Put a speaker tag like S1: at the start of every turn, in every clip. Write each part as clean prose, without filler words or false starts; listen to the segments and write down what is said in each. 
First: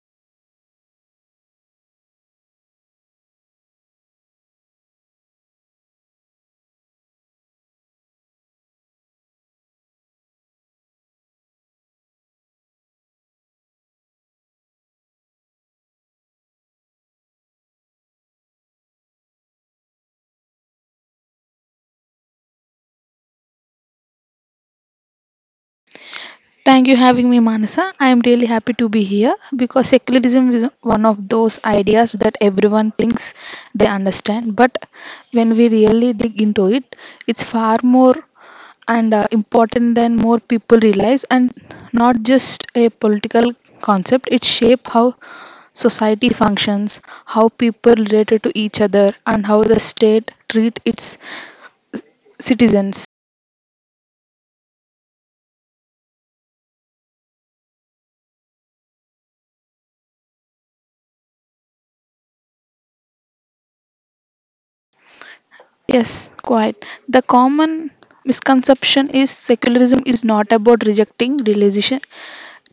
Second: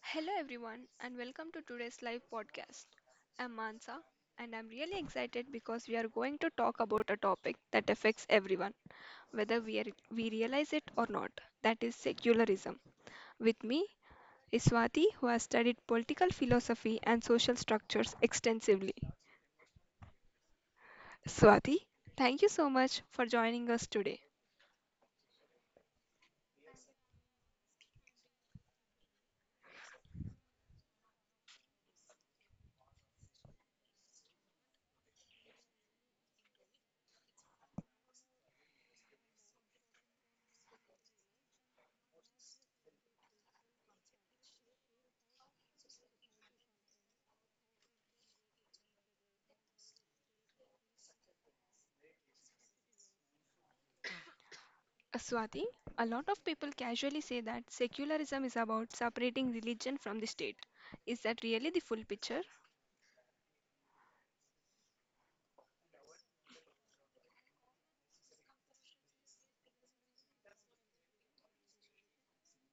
S1: Hello, everyone, and welcome to today's live podcast. I'm Mansa, and I'm really excited because we are going to talk about a topic that affects everyone, whether we realize it or not, that is, secularism. With me is Swati, who has studied political philosophy and social structures extensively. Swati, thank you so much for joining us today.
S2: Thank you having me, Manasa. I am really happy to be here because secularism is one of those ideas that everyone thinks they understand, but when we really dig into it, it's far more and important than more people realize, and not just a political concept. It shapes how society functions, how people relate to each other, and how the state treat its citizens.
S1: Swati, a lot of people casually say that secularism is about separating religion from the state. Is that really the full picture?
S2: Yes, quite. The common misconception is secularism is not about rejecting religion,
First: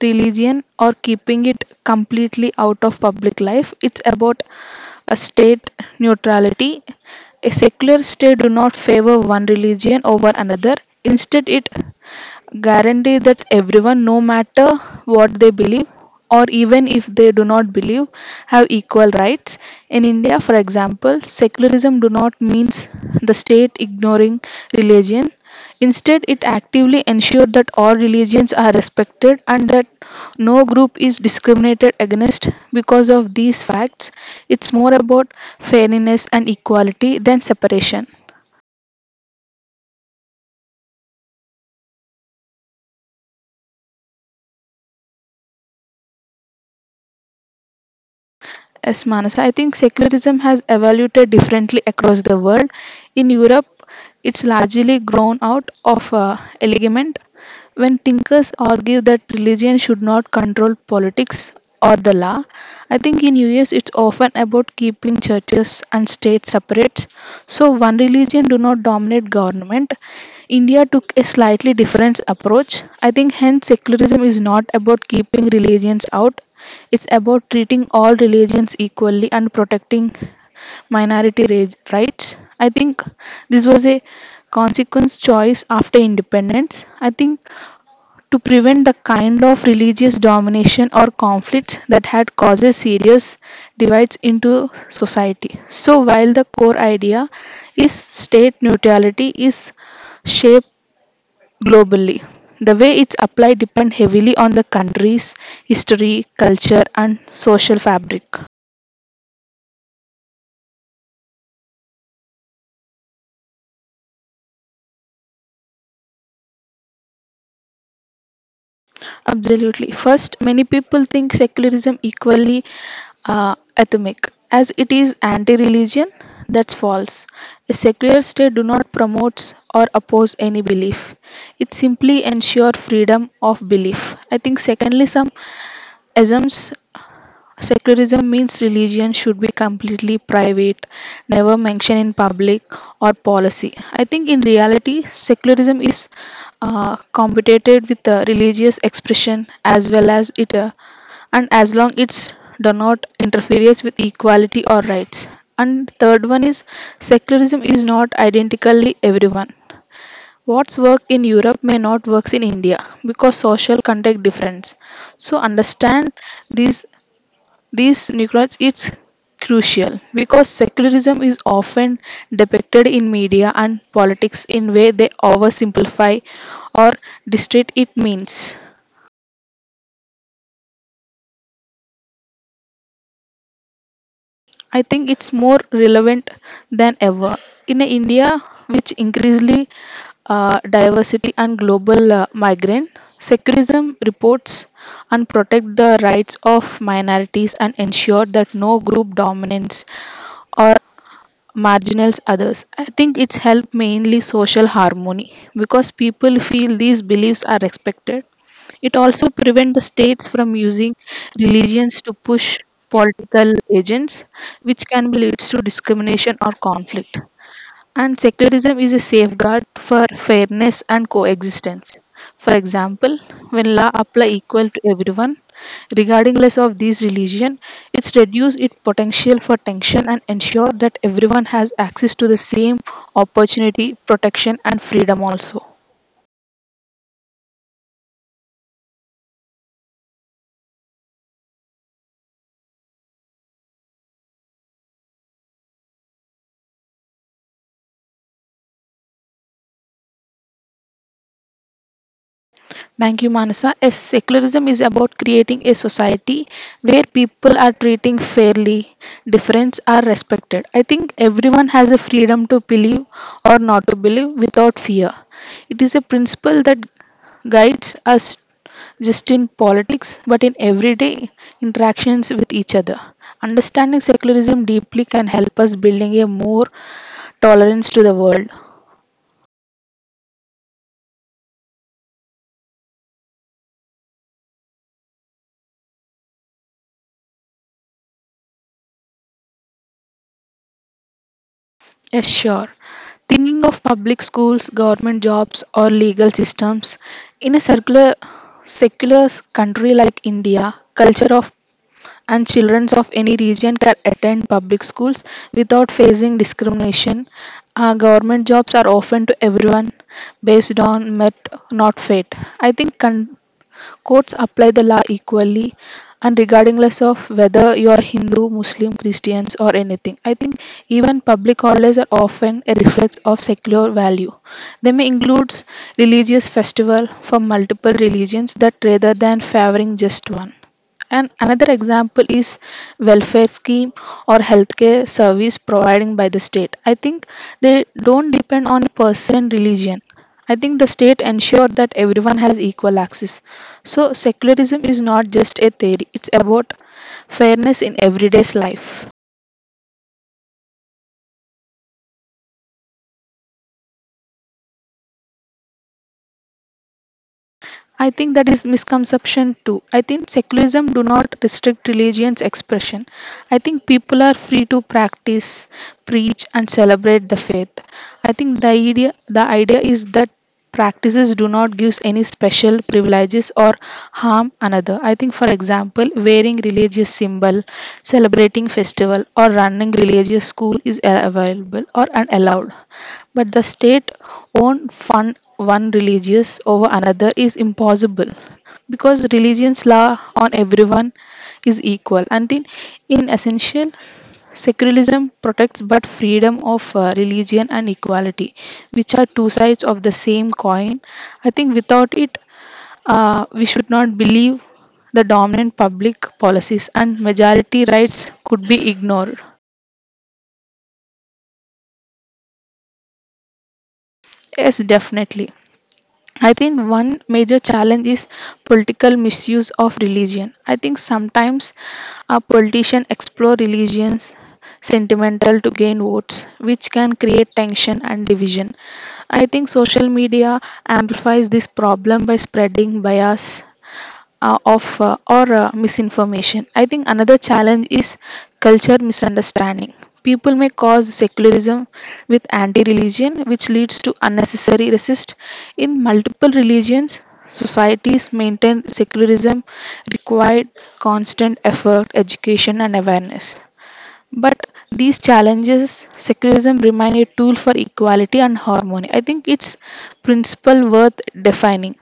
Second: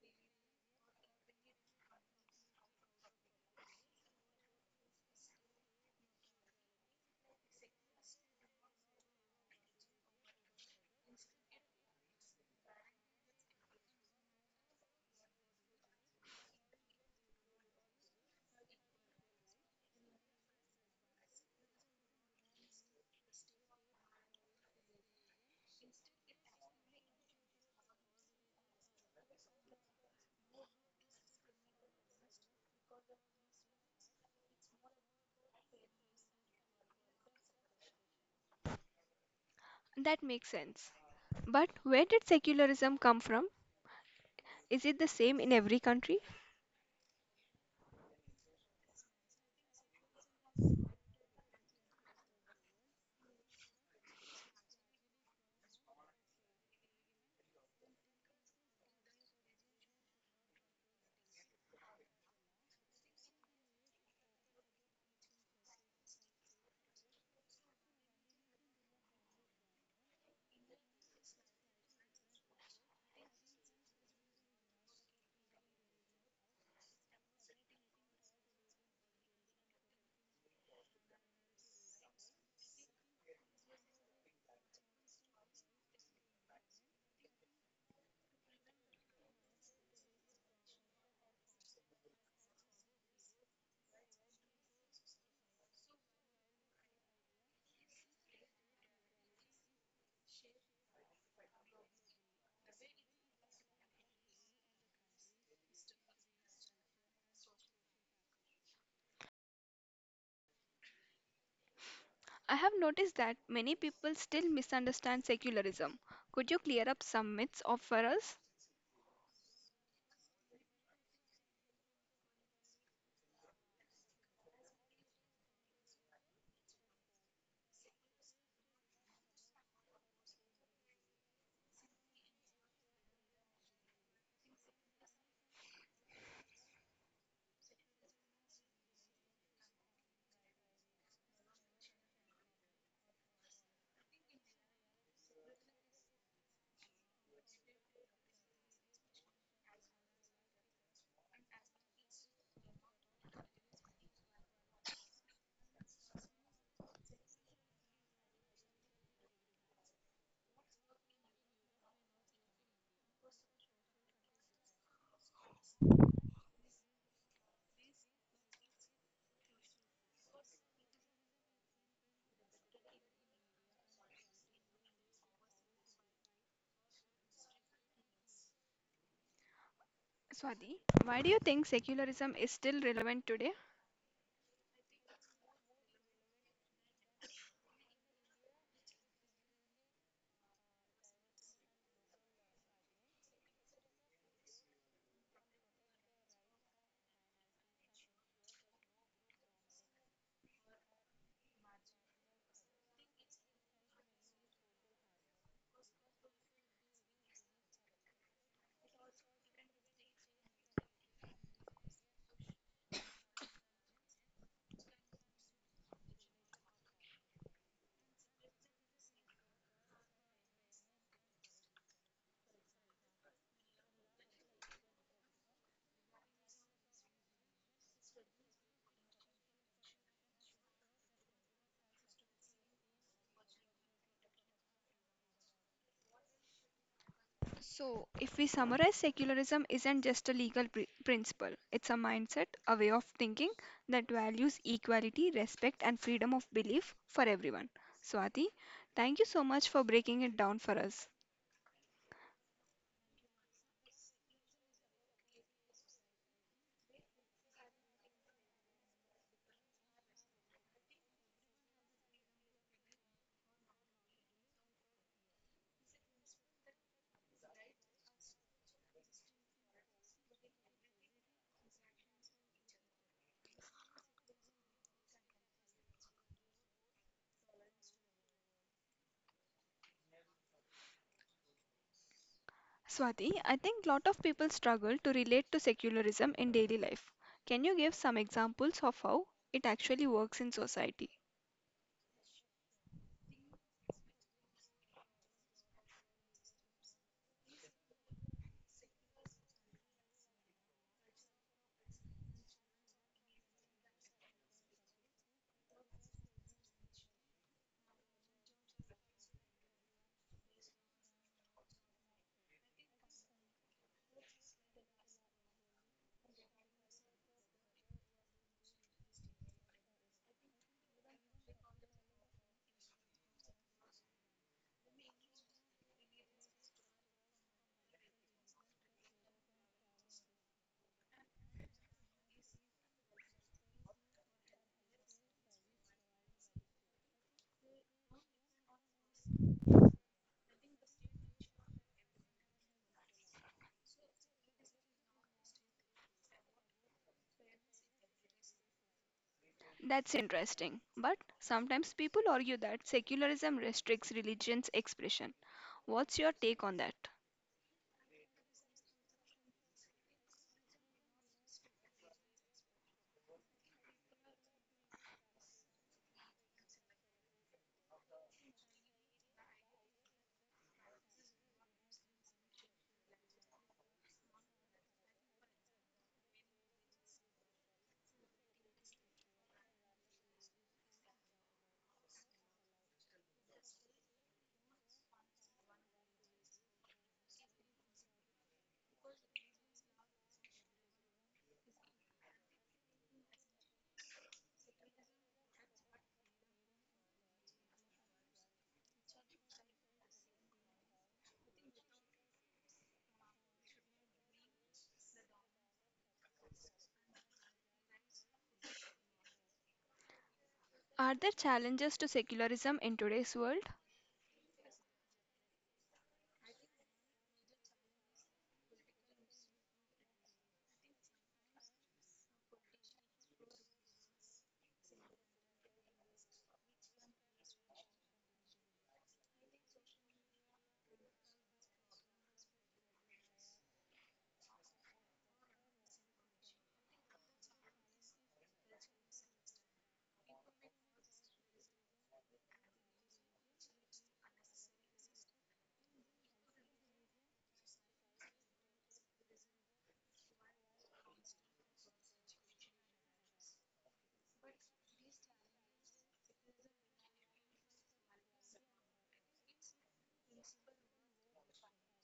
S2: religion or keeping it completely out of public life. It's about a state neutrality. A secular state do not favor one religion over another. Instead, it guarantees that everyone, no matter what they believe or even if they do not believe, have equal rights. In India, for example, secularism do not means the state ignoring religion. Instead, it actively ensured that all religions are respected and that no group is discriminated against because of these facts. It's more about fairness and equality than separation.
S1: That makes sense. But where did secularism come from? Is it the same in every country?
S2: Yes, Manasa, I think secularism has evolved differently across the world. In Europe, it's largely grown out of element when thinkers argue that religion should not control politics or the law. I think in US it's often about keeping churches and states separate, so one religion do not dominate government. India took a slightly different approach. I think hence secularism is not about keeping religions out. It's about treating all religions equally and protecting minority rights. I think this was a consequence choice after independence. I think to prevent the kind of religious domination or conflicts that had caused serious divides into society. So while the core idea is state neutrality is shaped globally. The way it's applied depends heavily on the country's history, culture, and social fabric.
S1: I have noticed that many people still misunderstand secularism. Could you clear up some myths of for us?
S2: Absolutely. First, many people think secularism equally atomic, as it is anti-religion. That's false. A secular state do not promotes or oppose any belief. It simply ensure freedom of belief. I think secondly, some assumes secularism means religion should be completely private, never mentioned in public or policy. I think in reality, secularism is competed with religious expression as well as it, and as long it's do not interferes with equality or rights. And third one is secularism is not identically everyone. What's work in Europe may not works in India because social context difference. So understand these these regards it's crucial because secularism is often depicted in media and politics in way they oversimplify or distort it means.
S1: Swati, why do you think secularism is still relevant today?
S2: I think it's more relevant than ever in a India which increasingly diversity and global migrant. Secularism reports and protect the rights of minorities and ensure that no group dominates or marginals others. I think it's helped mainly social harmony because people feel these beliefs are respected. It also prevents the states from using religions to push political agents, which can lead to discrimination or conflict. And secularism is a safeguard for fairness and coexistence. For example, when law apply equal to everyone, regarding less of these religion, it's reduce its potential for tension and ensure that everyone has access to the same opportunity, protection and freedom also.
S1: So, if we summarize, secularism isn't just a legal principle, it's a mindset, a way of thinking that values equality, respect, and freedom of belief for everyone. Swati, thank you so much for breaking it down for us.
S2: Thank you, Manasa. Yes, secularism is about creating a society where people are treating fairly, difference are respected. I think everyone has a freedom to believe or not to believe without fear. It is a principle that guides us just in politics but in everyday interactions with each other. Understanding secularism deeply can help us building a more tolerance to the world.
S1: Swati, I think lot of people struggle to relate to secularism in daily life. Can you give some examples of how it actually works in society?
S2: Yes, sure. Thinking of public schools, government jobs, or legal systems in a circular, secular country like India, culture of and children of any region can attend public schools without facing discrimination. Government jobs are often to everyone based on merit, not fate. I think courts apply the law equally and regardless of whether you are Hindu, Muslim, Christians or anything. I think even public holidays are often a reflex of secular value. They may include religious festival for multiple religions that rather than favoring just one. And another example is welfare scheme or healthcare service providing by the state. I think they don't depend on person religion. I think the state ensure that everyone has equal access. So secularism is not just a theory; it's about fairness in everyday's life.
S1: That's interesting. But sometimes people argue that secularism restricts religion's expression. What's your take on that?
S2: I think that is misconception too. I think secularism do not restrict religion's expression. I think people are free to practice, preach and celebrate the faith. I think the idea is that practices do not give any special privileges or harm another. I think for example wearing religious symbol, celebrating festival or running religious school is available or unallowed. But the state own fund one religious over another is impossible because religion's law on everyone is equal. Until in essential, secularism protects but freedom of religion and equality, which are two sides of the same coin. I think without it, we should not believe the dominant public policies and majority rights could be ignored.
S1: Are there challenges to secularism in today's world?
S2: Yes, definitely. I think one major challenge is political misuse of religion. I think sometimes a politician explore religions sentimental to gain votes, which can create tension and division. I think social media amplifies this problem by spreading bias of or misinformation. I think another challenge is culture misunderstanding. People may cause secularism with anti-religion, which leads to unnecessary resist. In multiple religions, societies maintain secularism required constant effort, education, and awareness. But these challenges, secularism remain a tool for equality and harmony. I think its principle worth defining.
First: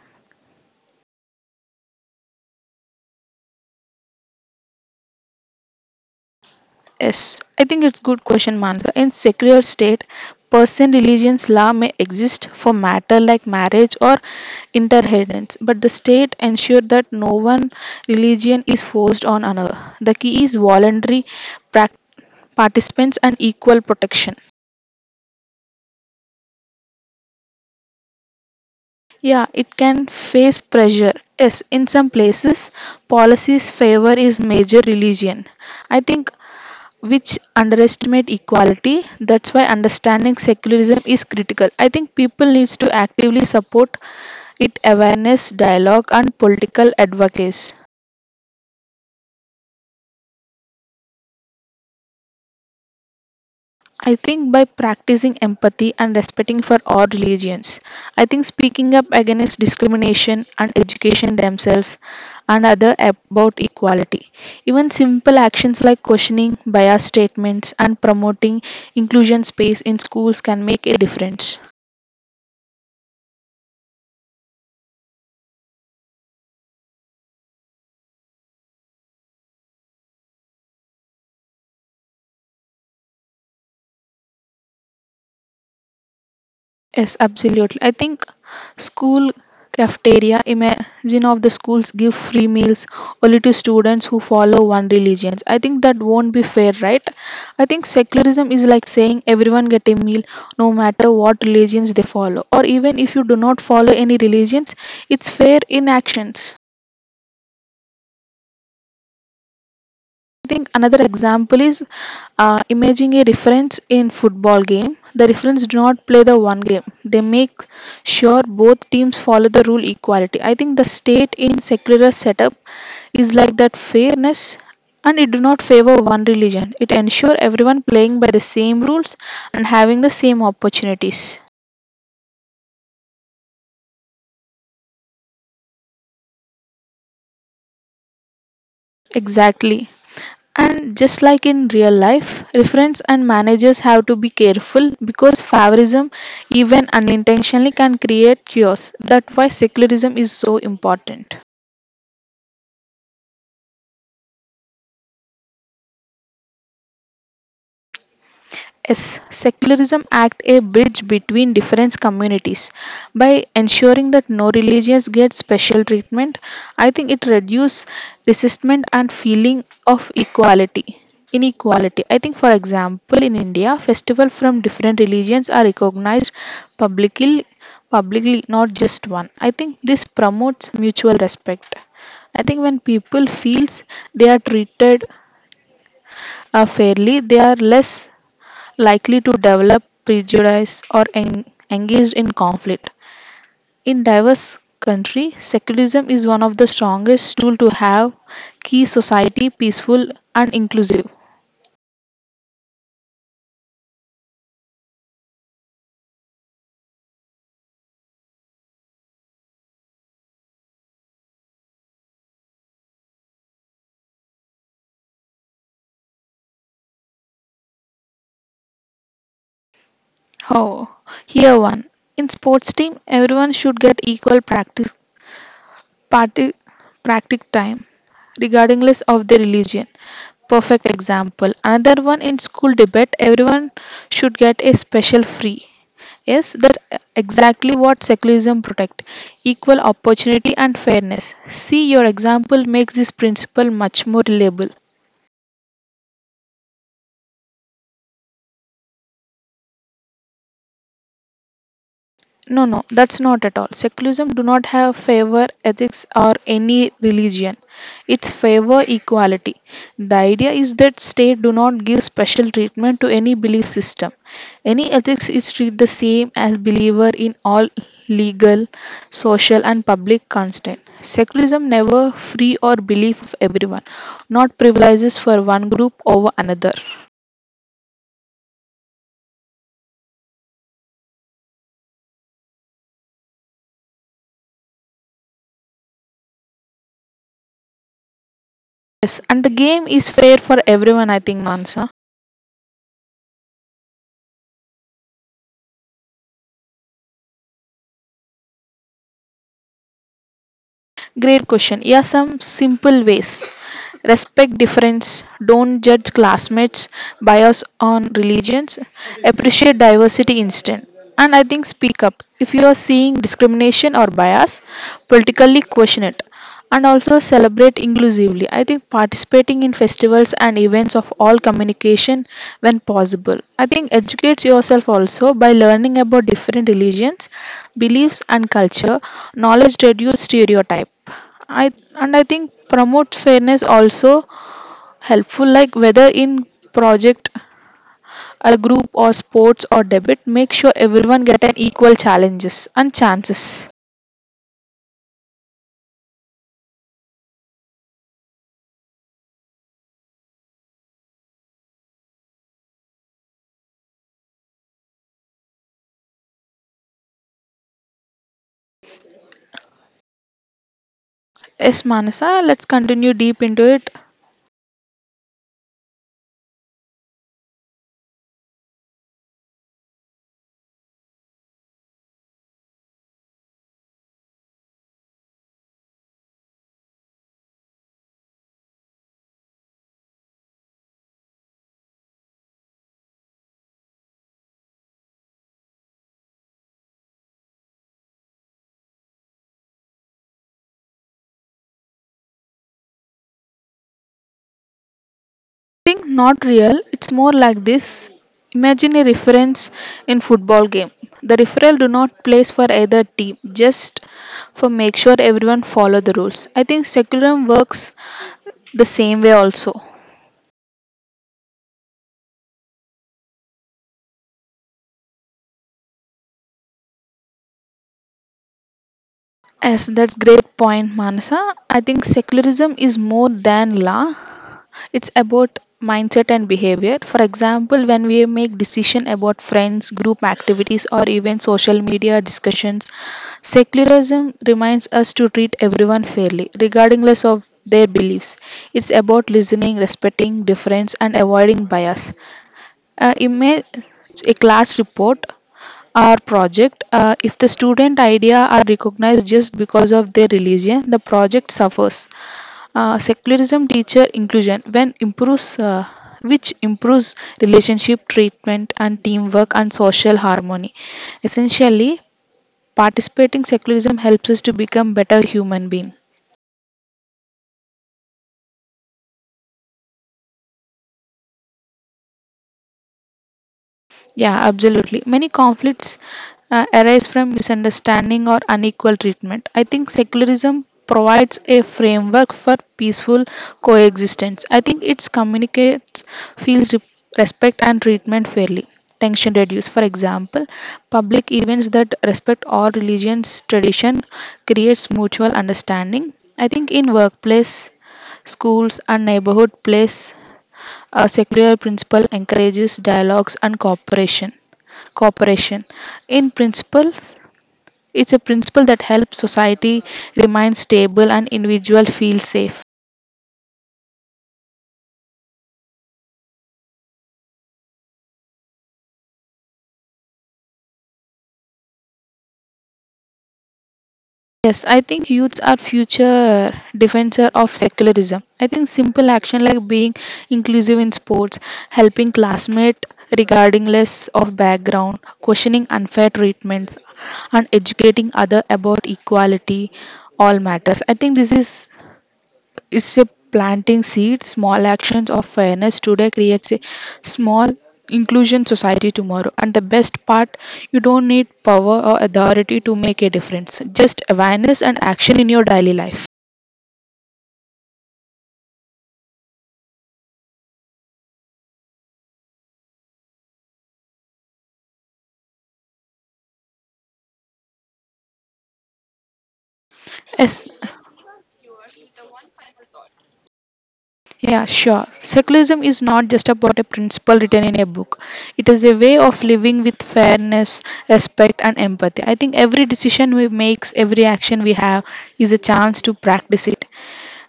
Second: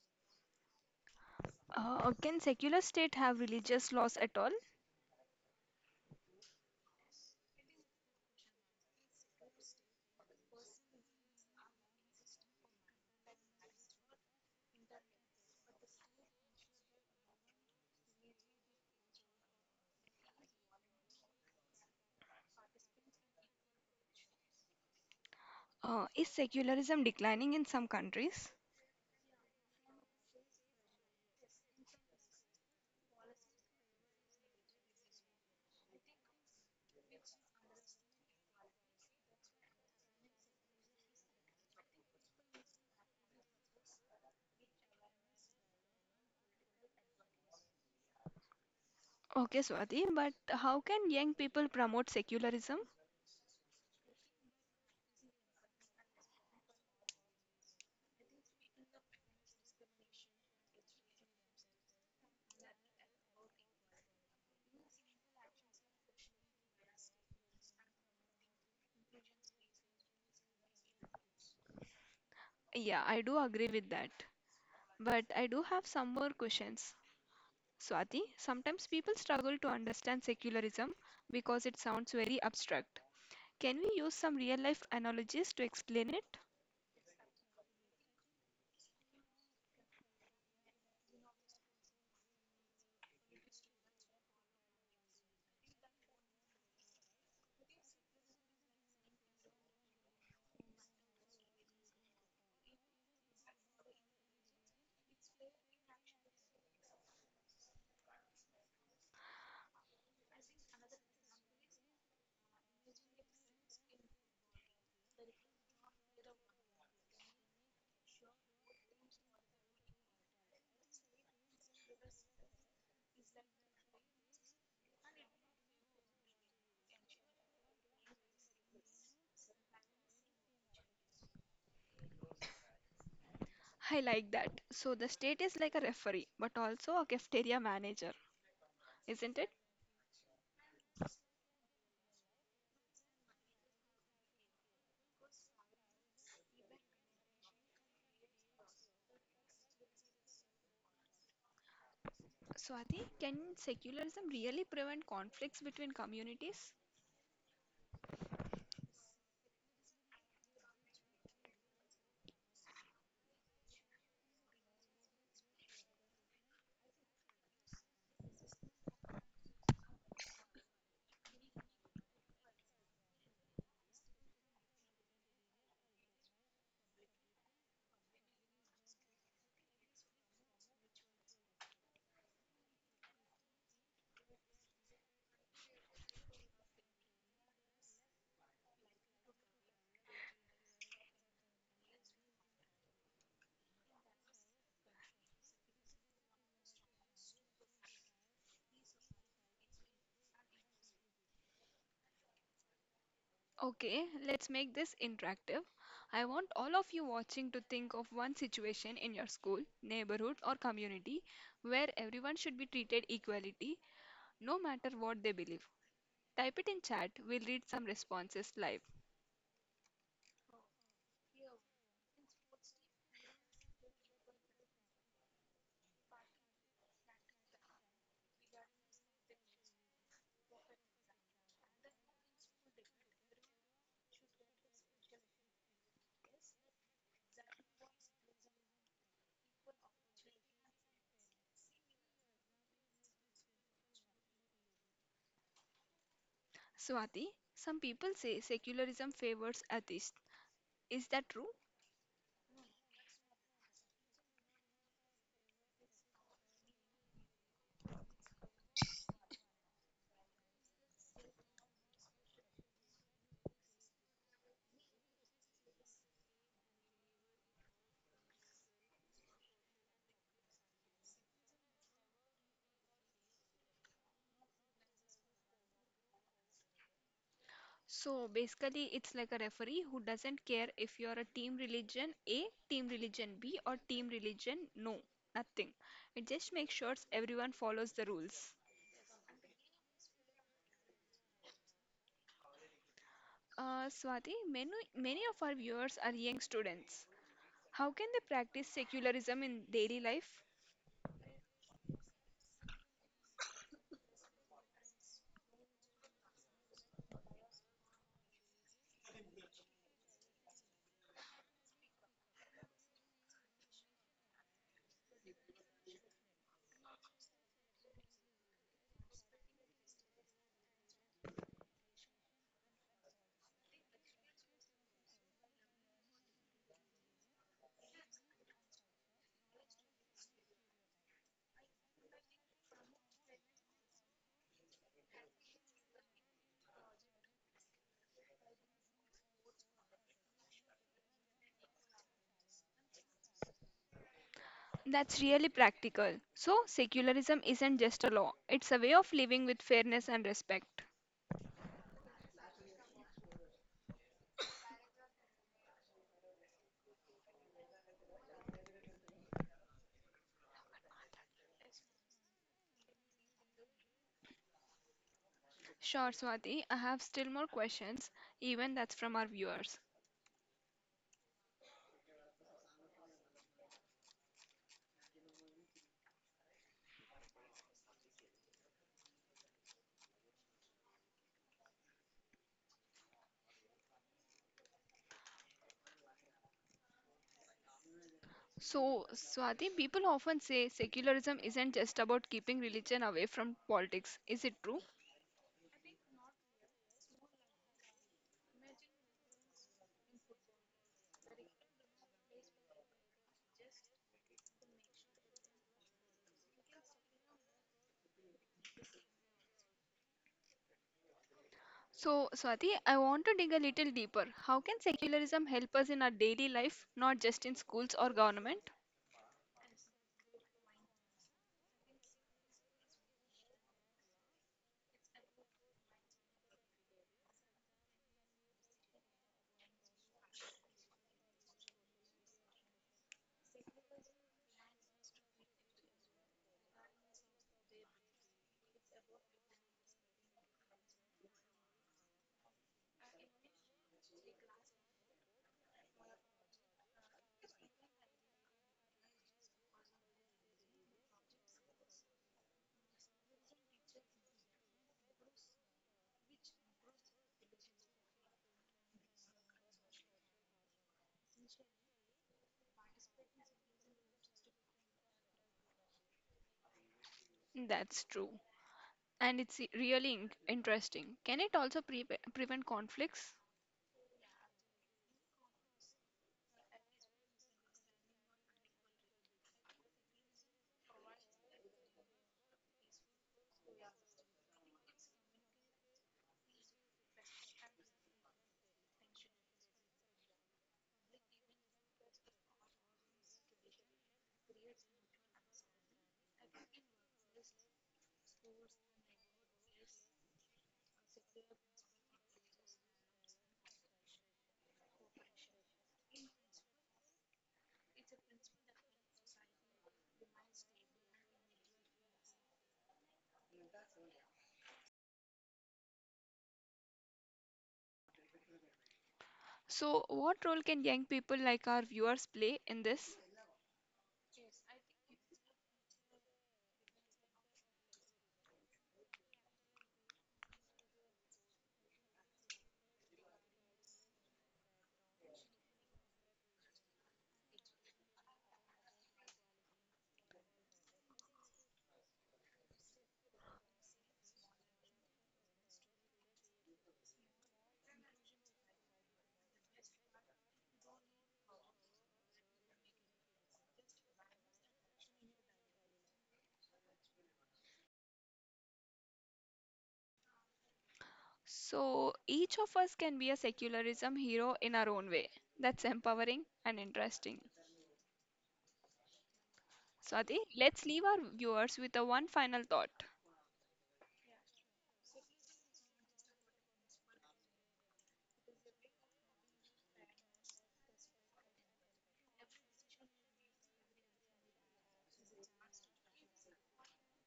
S1: Can secular state have religious laws at all?
S2: Yes, I think it's good question, Mansa. In secular state, person religions law may exist for matter like marriage or interheritance, but the state ensure that no one religion is forced on another. The key is voluntary prac- participants and equal protection.
S1: Is secularism declining in some countries?
S2: Yeah, it can face pressure. Yes, in some places, policies favor is major religion. I think which underestimate equality, that's why understanding secularism is critical. I think people needs to actively support it, awareness, dialogue and political advocacy.
S1: Okay, Swati, but how can young people promote secularism?
S2: I think by practicing empathy and respecting for all religions. I think speaking up against discrimination and education themselves and other about equality. Even simple actions like questioning bias statements and promoting inclusion space in schools can make a difference.
S1: Yeah, I do agree with that. But I do have some more questions. Swati, sometimes people struggle to understand secularism because it sounds very abstract. Can we use some real life analogies to explain it?
S2: Yes, absolutely. I think school cafeteria, imagine of the schools give free meals only to students who follow one religion. I think that won't be fair, right? I think secularism is like saying everyone get a meal no matter what religions they follow, or even if you do not follow any religions, it's fair in actions. Think another example is imaging a reference in football game. The reference do not play the one game. They make sure both teams follow the rule equality. I think the state in secular setup is like that fairness, and it do not favor one religion. It ensure everyone playing by the same rules and having the same opportunities.
S1: I like that. So the state is like a referee, but also a cafeteria manager, isn't it?
S2: Exactly. And just like in real life, reference and managers have to be careful because favorism, even unintentionally, can create chaos. That's why secularism is so important.
S1: Swati, can secularism really prevent conflicts between communities?
S2: Yes, secularism acts a bridge between different communities by ensuring that no religions get special treatment. I think it reduces resistment and feeling of equality. Inequality. I think, for example, in India, festivals from different religions are recognized publicly, publicly, not just one. I think this promotes mutual respect. I think when people feels they are treated fairly, they are less likely to develop prejudice or engaged in conflict. In diverse country, secularism is one of the strongest tool to have key society peaceful and inclusive.
S1: Okay, let's make this interactive. I want all of you watching to think of one situation in your school, neighborhood, or community where everyone should be treated equality, no matter what they believe. Type it in chat, we'll read some responses live.
S2: Oh, here one. In sports team, everyone should get equal party, practice time regardless of their religion. Perfect example. Another one in school debate, everyone should get a special free. Yes, that's exactly what secularism protect, equal opportunity and fairness. See, your example makes this principle much more reliable.
S1: Swati, some people say secularism favors atheists. Is that true?
S2: No, no, that's not at all. Secularism do not have favor ethics or any religion. It's favor equality. The idea is that state do not give special treatment to any belief system. Any ethics is treated the same as believer in all legal, social and public constant. Secularism never free or belief of everyone, not privileges for one group over another.
S1: So basically, it's like a referee who doesn't care if you're a team religion A, team religion B, or team religion no, nothing. It just makes sure everyone follows the rules.
S2: Yes, and the game is fair for everyone, I think, Mansa.
S1: Swati, many of our viewers are young students. How can they practice secularism in daily life?
S2: Great question. Yeah, some simple ways. Respect difference. Don't judge classmates' bias on religions. Appreciate diversity instead. And I think speak up. If you are seeing discrimination or bias, politically question it. And also celebrate inclusively. I think participating in festivals and events of all communication when possible. I think educate yourself also by learning about different religions, beliefs and culture. Knowledge reduce stereotype. I And I think promote fairness also helpful, like whether in project, a group or sports or debate, make sure everyone get an equal challenges and chances.
S1: That's really practical. So, secularism isn't just a law, it's a way of living with fairness and respect.
S2: Yes, Manasa, let's continue deep into it.
S1: Sure, Swati, I have still more questions, even that's from our viewers. So, Swati, people often say secularism isn't just about keeping religion away from politics. Is it true?
S2: Think not real, it's more like this. Imagine a reference in football game. The referral do not place for either team, just for make sure everyone follow the rules. I think secularism works the same way also.
S1: So, Swati, I want to dig a little deeper. How can secularism help us in our daily life, not just in schools or government?
S2: Yes, that's great point, Manasa. I think secularism is more than law. It's about mindset and behavior. For example, when we make decision about friends, group activities or even social media discussions, secularism reminds us to treat everyone fairly regardless of their beliefs. It's about listening, respecting difference and avoiding bias. Image a class report or project. If the student idea are recognized just because of their religion, the project suffers. Secularism teacher inclusion when improves which improves relationship, treatment and teamwork and social harmony. Essentially, participating secularism helps us to become better human being.
S1: That's true. And it's really interesting. Can it also prevent conflicts?
S2: Yeah, absolutely. Many conflicts arise from misunderstanding or unequal treatment. I think secularism provides a framework for peaceful coexistence. I think it communicates feels re- respect and treatment fairly. Tension reduce. For example, public events that respect all religions tradition creates mutual understanding. I think in workplace, schools and neighborhood plays, a secular principle encourages dialogues and cooperation. In principles, it's a principle that helps society remain stable and individual feel safe.
S1: So, what role can young people like our viewers play in this?
S2: Yes, I think youths are future defender of secularism. I think simple action like being inclusive in sports, helping classmates regardless of background, questioning unfair treatments, and educating other about equality all matters. I think this is it's a planting seeds. Small actions of fairness today creates a small inclusion society tomorrow. And the best part, you don't need power or authority to make a difference, just awareness and action in your daily life.
S1: So, each of us can be a secularism hero in our own way. That's empowering and interesting. Swati,
S2: Yes.
S1: let's leave our viewers with a one final thought.
S2: Yeah, sure. Secularism is not just about a principle written in a book. It is a way of living with fairness, respect, and empathy. I think every decision we make, every action we have, is a chance to practice it.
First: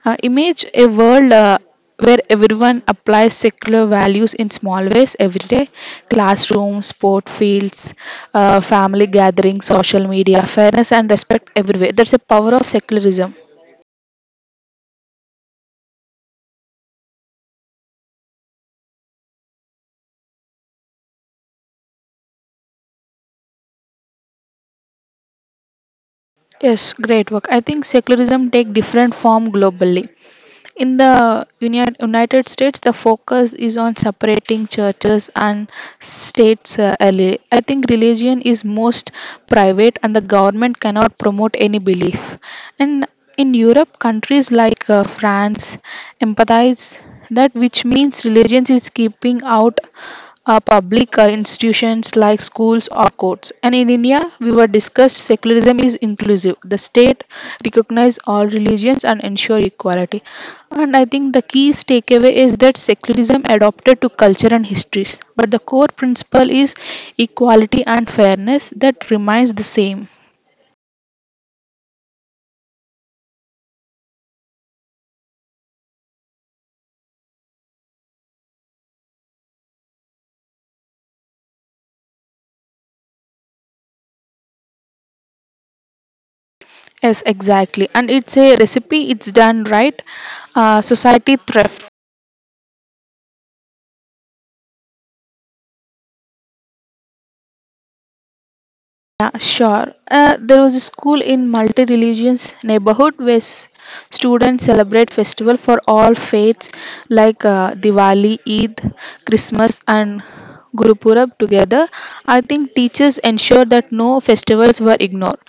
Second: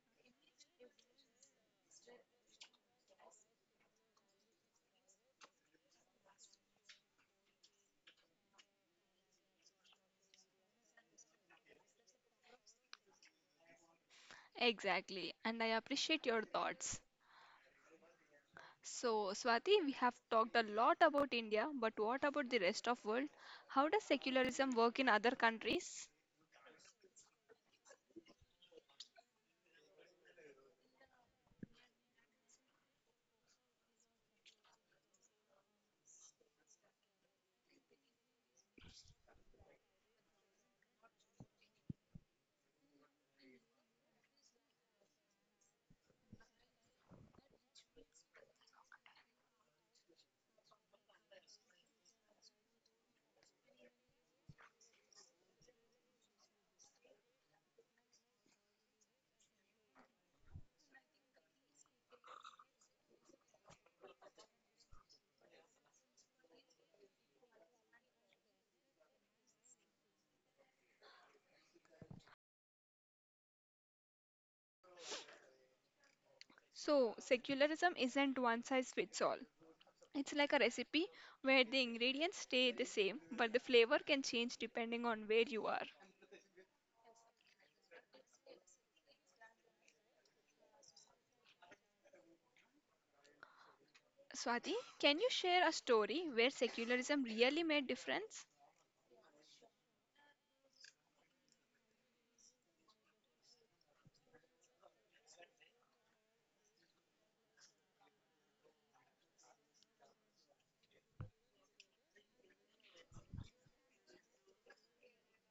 S2: Image a world where everyone applies secular values in small ways every day: classrooms, sport fields, family gatherings, social media, fairness, and respect everywhere. That's the power of secularism.
S1: Exactly, and I appreciate your thoughts. So, Swati, we have talked a lot about India, but what about the rest of world? How does secularism work in other countries?
S2: Yes, great work. I think secularism take different form globally. In the United States, the focus is on separating churches and states. Early. I think religion is most private, and the government cannot promote any belief. And in Europe, countries like France empathize that, which means religion is keeping out are public institutions like schools or courts. And in India, we were discussed secularism is inclusive. The state recognize all religions and ensure equality. And I think the key takeaway is that secularism adopted to culture and histories, but the core principle is equality and fairness that remains the same.
S1: So, secularism isn't one size fits all. It's like a recipe where the ingredients stay the same, but the flavor can change depending on where you are.
S2: Yes, exactly. And it's a recipe, it's done right. Society thrives.
S1: Swati, can you share a story where secularism really made difference?
S2: Yeah, sure. There was a school in multi-religious neighborhood where students celebrate festival for all faiths like Diwali, Eid, Christmas, and Guru Purab together. I think teachers ensure that no festivals were ignored.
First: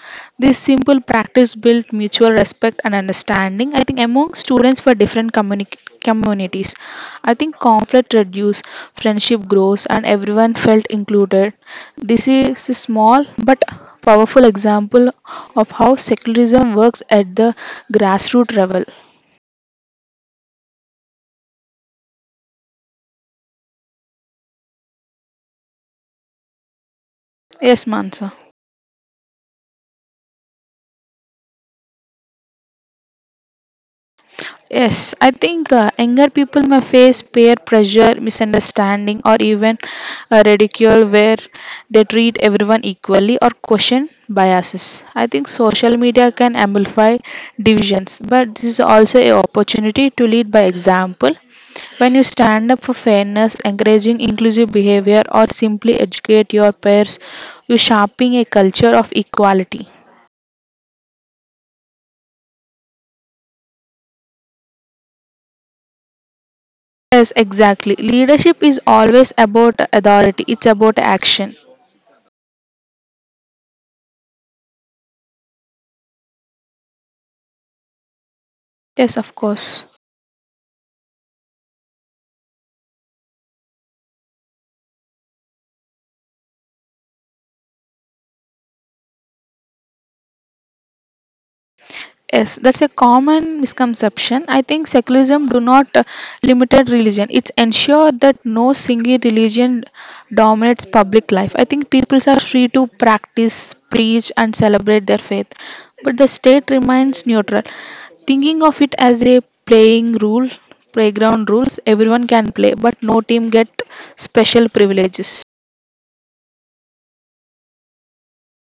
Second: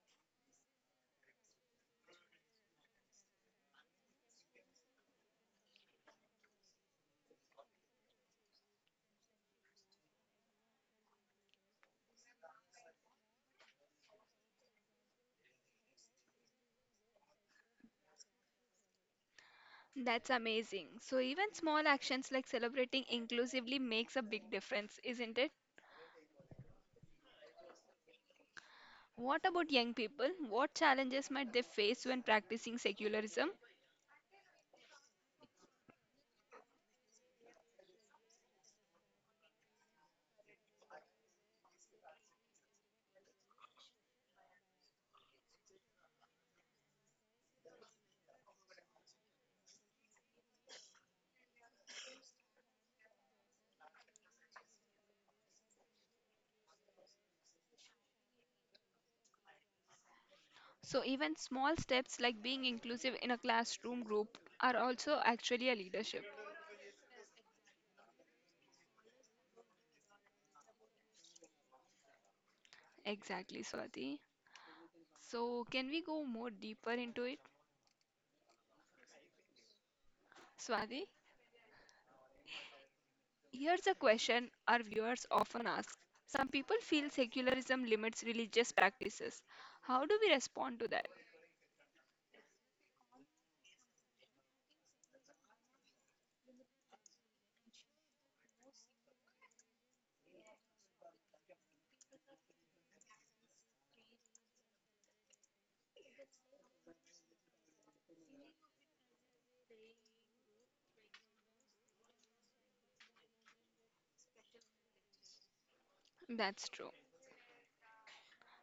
S2: This simple practice built mutual respect and understanding, I think, among students for different communities. I think conflict reduced, friendship grows, and everyone felt included. This is a small but powerful example of how secularism works at the grassroots level.
S1: That's amazing. So even small actions like celebrating inclusively makes a big difference, isn't it?
S2: Yes, Mansa.
S1: What about young people? What challenges might they face when practicing secularism?
S2: Yes, I think younger people may face peer pressure, misunderstanding, or even ridicule where they treat everyone equally or question biases. I think social media can amplify divisions, but this is also an opportunity to lead by example. When you stand up for fairness, encouraging inclusive behavior, or simply educate your peers, you're shaping a culture of equality.
S1: So even small steps like being inclusive in a classroom group are also actually a leadership.
S2: Yes, exactly. Leadership is always about authority, it's about action.
S1: Exactly, Swati. So can we go more deeper into it?
S2: Yes, of course.
S1: Swati, here's a question our viewers often ask. Some people feel secularism limits religious practices. How do we respond to that?
S2: Yes, that's a common misconception. I think secularism do not limited religion. It's ensure that no single religion dominates public life. I think people are free to practice, preach, and celebrate their faith, but the state remains neutral. Thinking of it as a playing rule, playground rules. Everyone can play, but no team get special privileges.
S1: That's true.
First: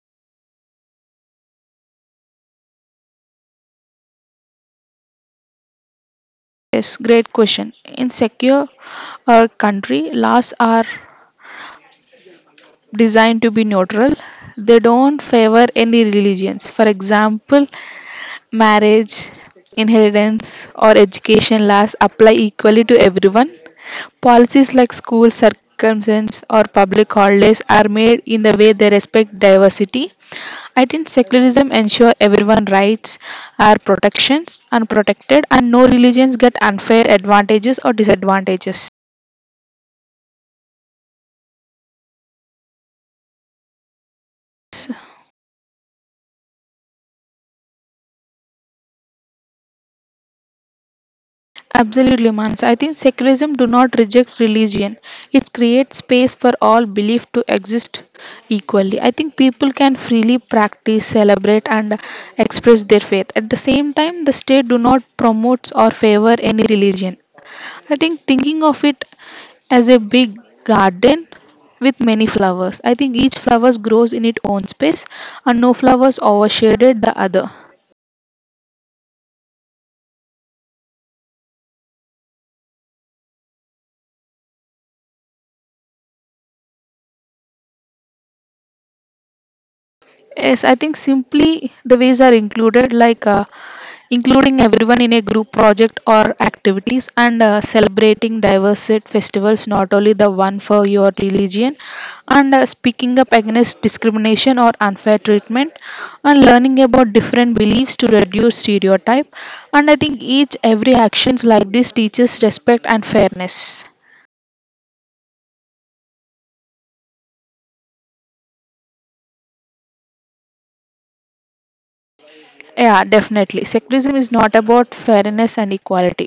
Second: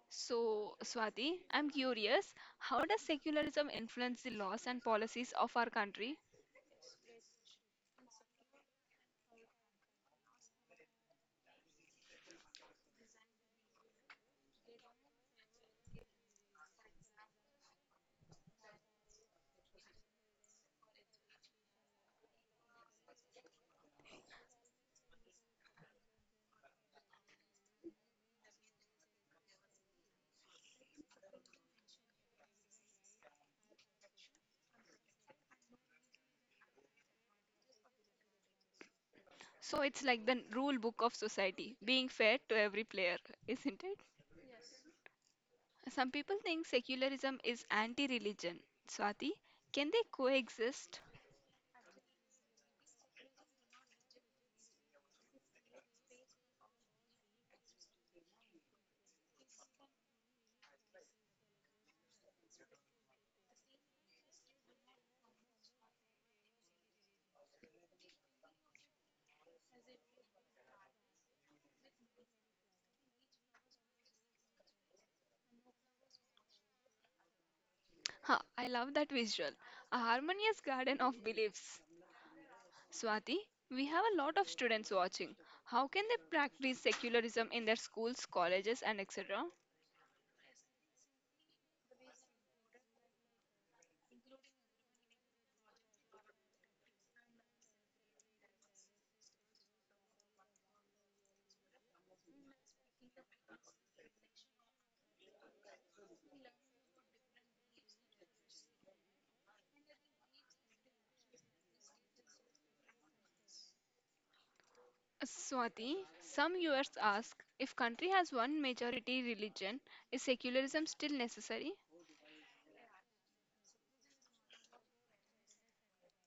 S1: So, Swati, I'm curious, how does secularism influence the laws and policies of our country?
S2: Yes, great question. In secure our country, laws are designed to be neutral. They don't favor any religions. For example, marriage, inheritance, or education laws apply equally to everyone. Policies like school circumstances or public holidays are made in the way they respect diversity. I think secularism ensures everyone rights are protections and protected and no religions get unfair advantages or disadvantages.
S1: So, it's like the rule book of society, being fair to every player, isn't it? Some people think secularism is anti religion. Swati, can they coexist?
S2: Absolutely, Manas. I think secularism do not reject religion. It creates space for all belief to exist equally. I think people can freely practice, celebrate, and express their faith. At the same time, the state do not promotes or favor any religion. I think thinking of it as a big garden with many flowers. I think each flowers grows in its own space, and no flowers overshadowed the other.
S1: Huh? I love that visual. A harmonious garden of beliefs. Swati, we have a lot of students watching. How can they practice secularism in their schools, colleges, and etc.?
S2: Yes, I think simply the ways are included like including everyone in a group project or activities, and celebrating diverse festivals, not only the one for your religion, and speaking up against discrimination or unfair treatment, and learning about different beliefs to reduce stereotype. And I think each every actions like this teaches respect and fairness.
S1: Swati, some viewers ask if country has one majority religion, is secularism still necessary?
S2: Yeah, definitely. Secularism is not about fairness and equality,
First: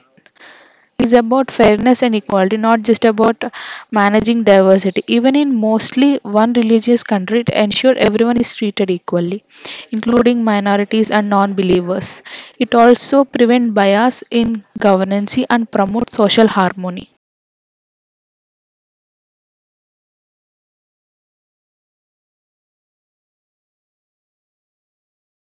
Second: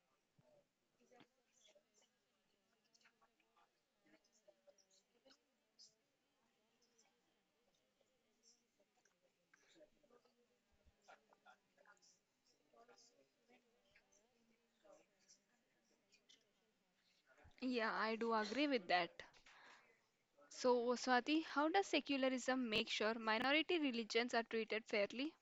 S2: is about fairness and equality, not just about managing diversity. Even in mostly one religious country, it ensures everyone is treated equally, including minorities and non believers. It also prevents bias in governance and promotes social harmony.
S1: Yeah, I do agree with that. So, Swati, how does secularism make sure minority religions are treated fairly?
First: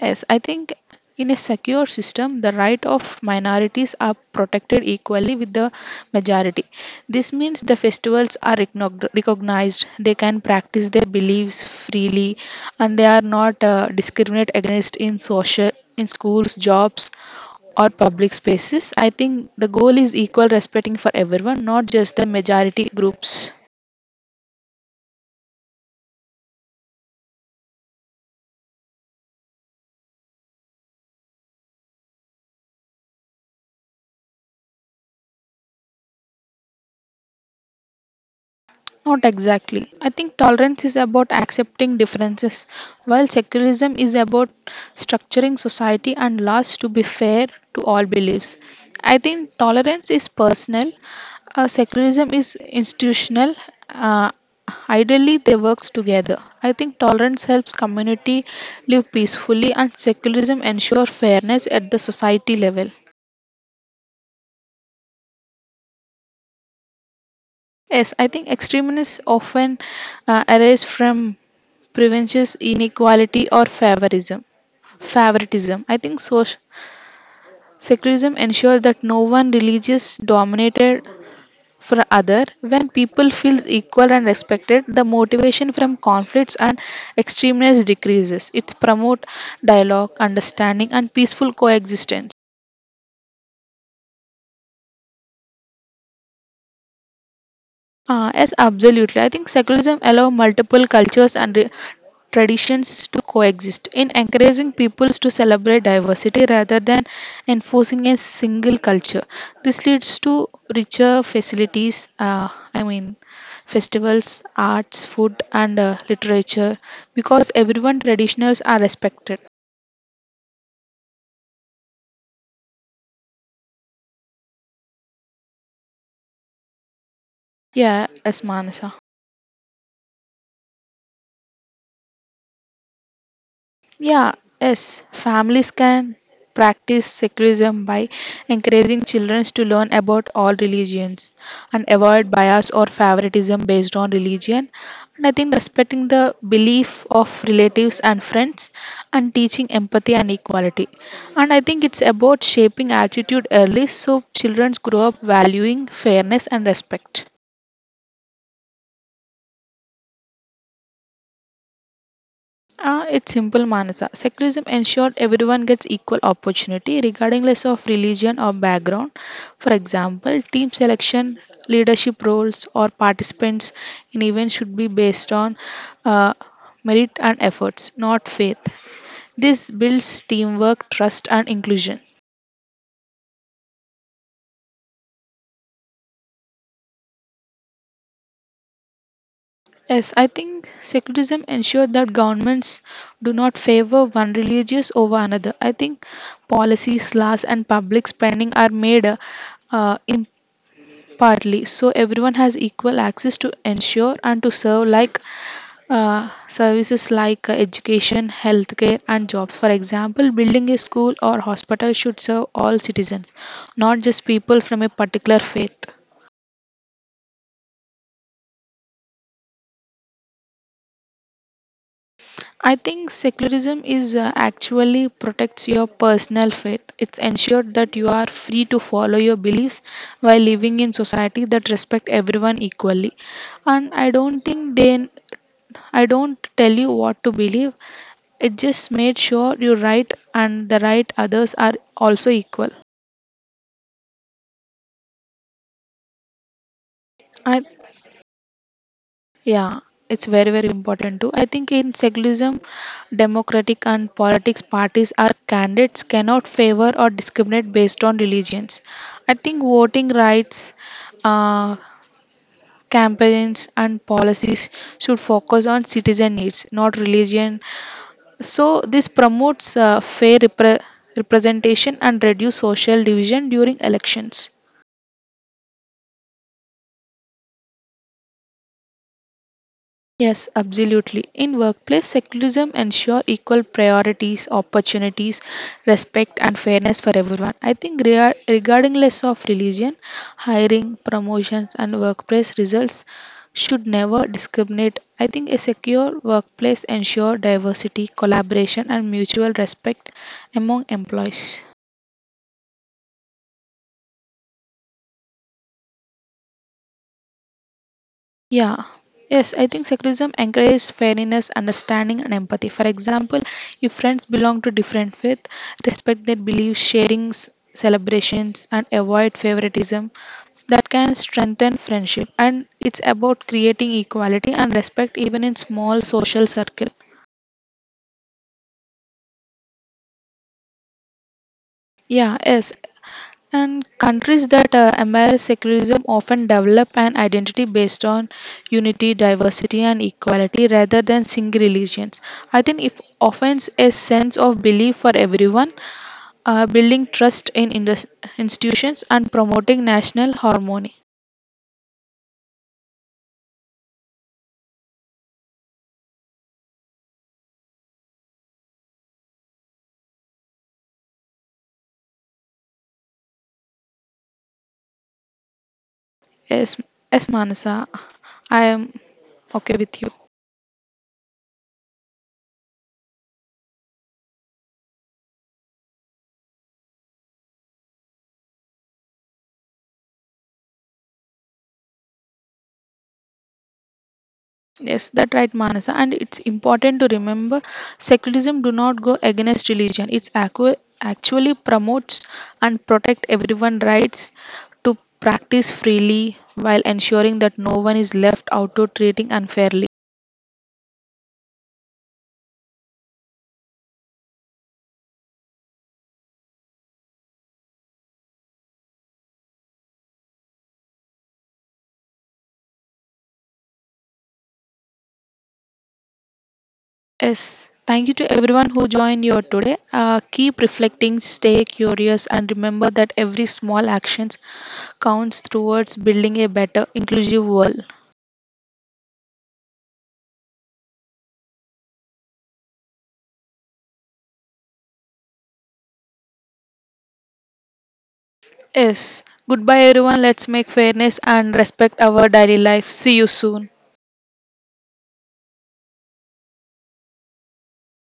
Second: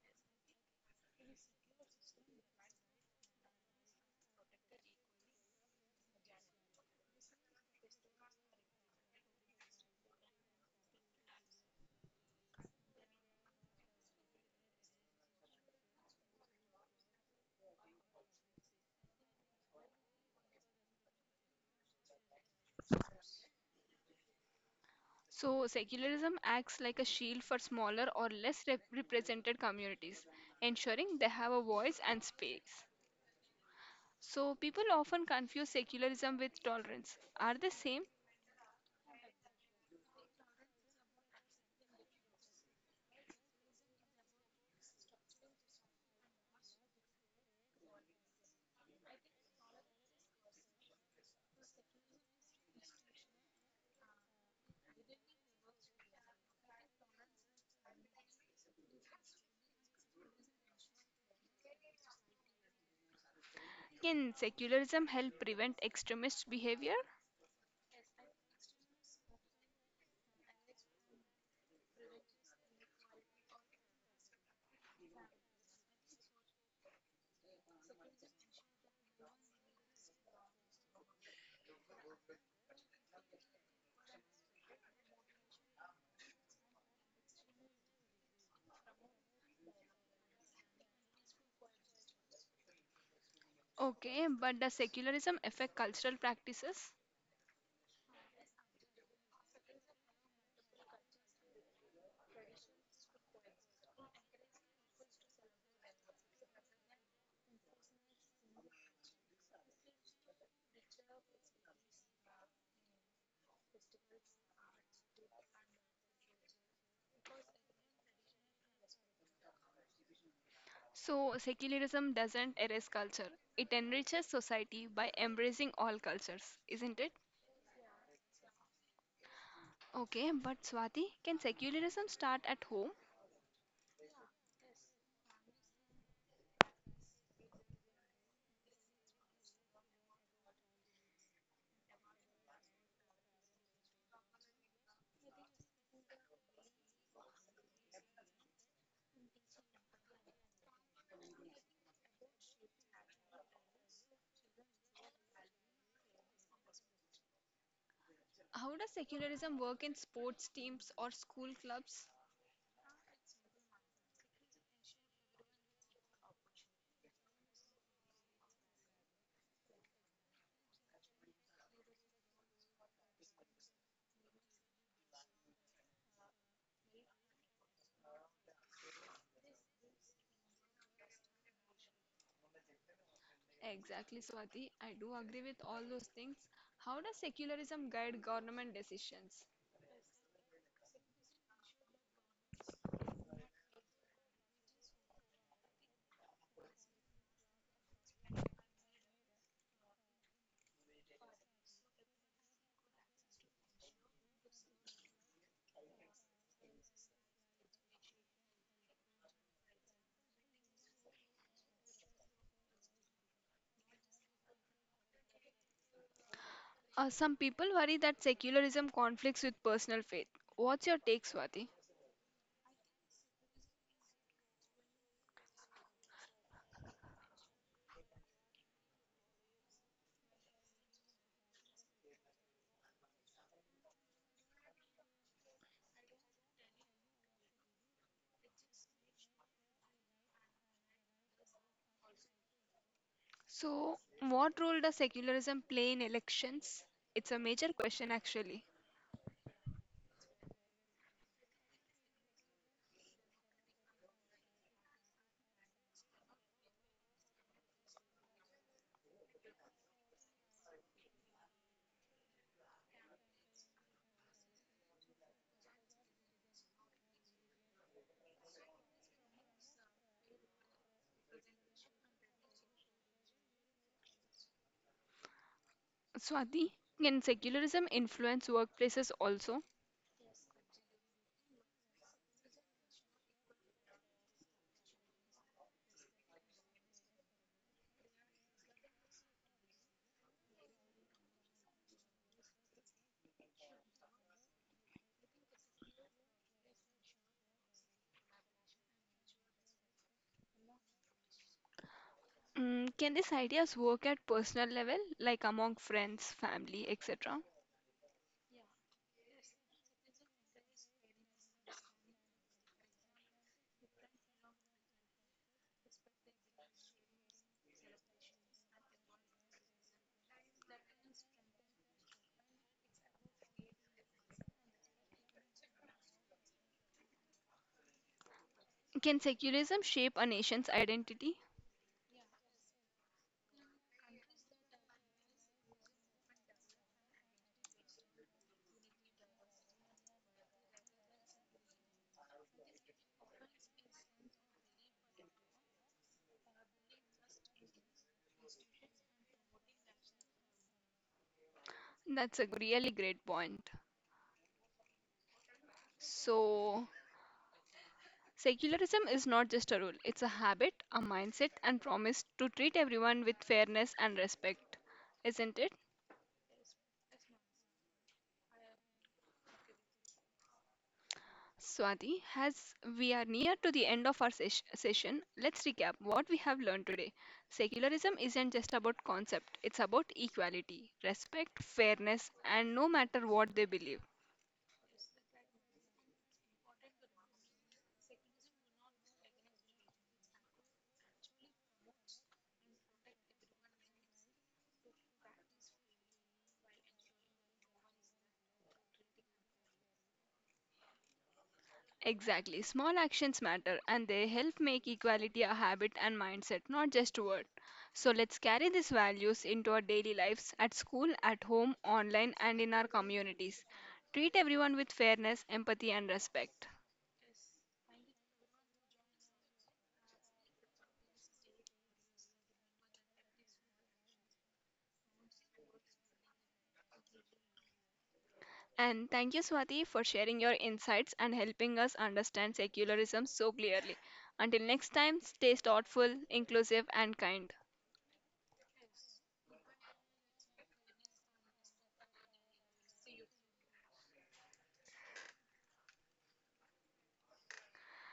S2: Yes, I think in a secure system, the right of minorities are protected equally with the majority. This means the festivals are recognized, they can practice their beliefs freely, and they are not discriminated against in social, in schools, jobs, or public spaces. I think the goal is equal respecting for everyone, not just the majority groups.
S1: So, secularism acts like a shield for smaller or less represented communities, ensuring they have a voice and space. So, people often confuse secularism with tolerance. Are they same?
S2: Not exactly. I think tolerance is about accepting differences, while secularism is about structuring society and laws to be fair to all beliefs. I think tolerance is personal, secularism is institutional. Uh, ideally, they work together. I think tolerance helps community live peacefully, and secularism ensures fairness at the society level.
S1: Can secularism help prevent extremist behavior?
S2: Yes, I think extremists often arise from previous inequality or favorism. Favoritism. I think social secularism ensures that no one religious dominated for other. When people feel equal and respected, the motivation from conflicts and extremeness decreases. It promotes dialogue, understanding, and peaceful coexistence.
S1: Okay, but does secularism affect cultural practices?
S2: Yes, absolutely. I think secularism allows multiple cultures and traditions to coexist in encouraging peoples to celebrate diversity rather than enforcing a single culture. This leads to richer festivals, arts, food, and literature because everyone traditionals are respected.
S1: So, secularism doesn't erase culture, it enriches society by embracing all cultures, isn't it?
S2: Yeah, as Manasa.
S1: Okay, but Swati, can secularism start at home?
S2: Yeah, yes, families can practice secularism by encouraging children to learn about all religions and avoid bias or favoritism based on religion. And I think respecting the belief of relatives and friends and teaching empathy and equality. And I think it's about shaping attitude early so children grow up valuing fairness and respect.
S1: How does secularism work in sports teams or school clubs?
S2: Ah, it's simple, Manasa. Secularism ensured everyone gets equal opportunity, regardless of religion or background. For example, team selection, leadership roles, or participants in events should be based on uh, merit and efforts, not faith. This builds teamwork, trust, and inclusion.
S1: Exactly, Swati. I do agree with all those things. How does secularism guide government decisions?
S2: Yes, I think secularism ensures that governments do not favor one religious over another. I think policies, laws, and public spending are made uh, impartially, so everyone has equal access to ensure and to serve like services like education, healthcare, and jobs. For example, building a school or hospital should serve all citizens, not just people from a particular faith.
S1: Some people worry that secularism conflicts with personal faith. What's your take, Swati?
S2: I think secularism is actually protects your personal faith. It's ensured that you are free to follow your beliefs while living in society that respect everyone equally. And I don't think they I don't tell you what to believe. It just made sure you're right and the right others are also equal.
S1: So, what role does secularism play in elections? It's a
S2: I.
S1: major question, actually.
S2: Yeah, it's very, very important too. I think in secularism, democratic and politics parties are candidates cannot favor or discriminate based on religions. I think voting rights, uh, campaigns and policies should focus on citizen needs, not religion. So this promotes fair representation and reduce social division during elections.
S1: Swati, can secularism influence workplaces also?
S2: Yes, absolutely. In workplace, secularism ensure equal priorities, opportunities, respect, and fairness for everyone. I think regarding less of religion, hiring, promotions, and workplace results should never discriminate. I think a secure workplace ensure diversity, collaboration, and mutual respect among employees.
S1: Mm, can these ideas work at personal level, like among friends, family, etc.?
S2: Yeah. Yes, I think secularism encourages fairness, understanding, and empathy. For example, if friends belong to different faith, respect their beliefs, sharing celebrations, and avoid favoritism, that can strengthen friendship. And it's about creating equality and respect even in small social circle.
S1: Can secularism shape a nation's identity?
S2: Yeah, yes, and countries that embrace secularism often develop an identity based on unity, diversity, and equality rather than single religions. I think it offers a sense of belief for everyone, building trust in institutions, and promoting national harmony.
S1: That's a really great point. So, secularism is not just a rule, it's a habit, a mindset, and promise to treat everyone with fairness and respect, isn't it?
S2: Yes, yes, Manasa, I am okay with you.
S1: Swati, as we are near to the end of our session, let's recap what we have learned today. Secularism isn't just about concept, it's about equality, respect, fairness, and no matter what they believe.
S2: Yes, that right, Manasa. And it's important to remember secularism do not go against religion. It's actually promotes and protect everyone rights to practice freely while ensuring that no one is left out or treating unfairly.
S1: Exactly, small actions matter and they help make equality a habit and mindset, not just a word. So let's carry these values into our daily lives at school, at home, online, and in our communities. Treat everyone with fairness, empathy, and respect.
S2: Yes, thank you to everyone who joined you today. Keep reflecting, stay curious, and remember that every small actions counts towards building a better, inclusive world.
S1: And thank you, Swati, for sharing your insights and helping us understand secularism so clearly. Until next time, stay thoughtful, inclusive, and kind.
S2: Yes. Goodbye, everyone. Let's make fairness and respect our daily life. See you soon.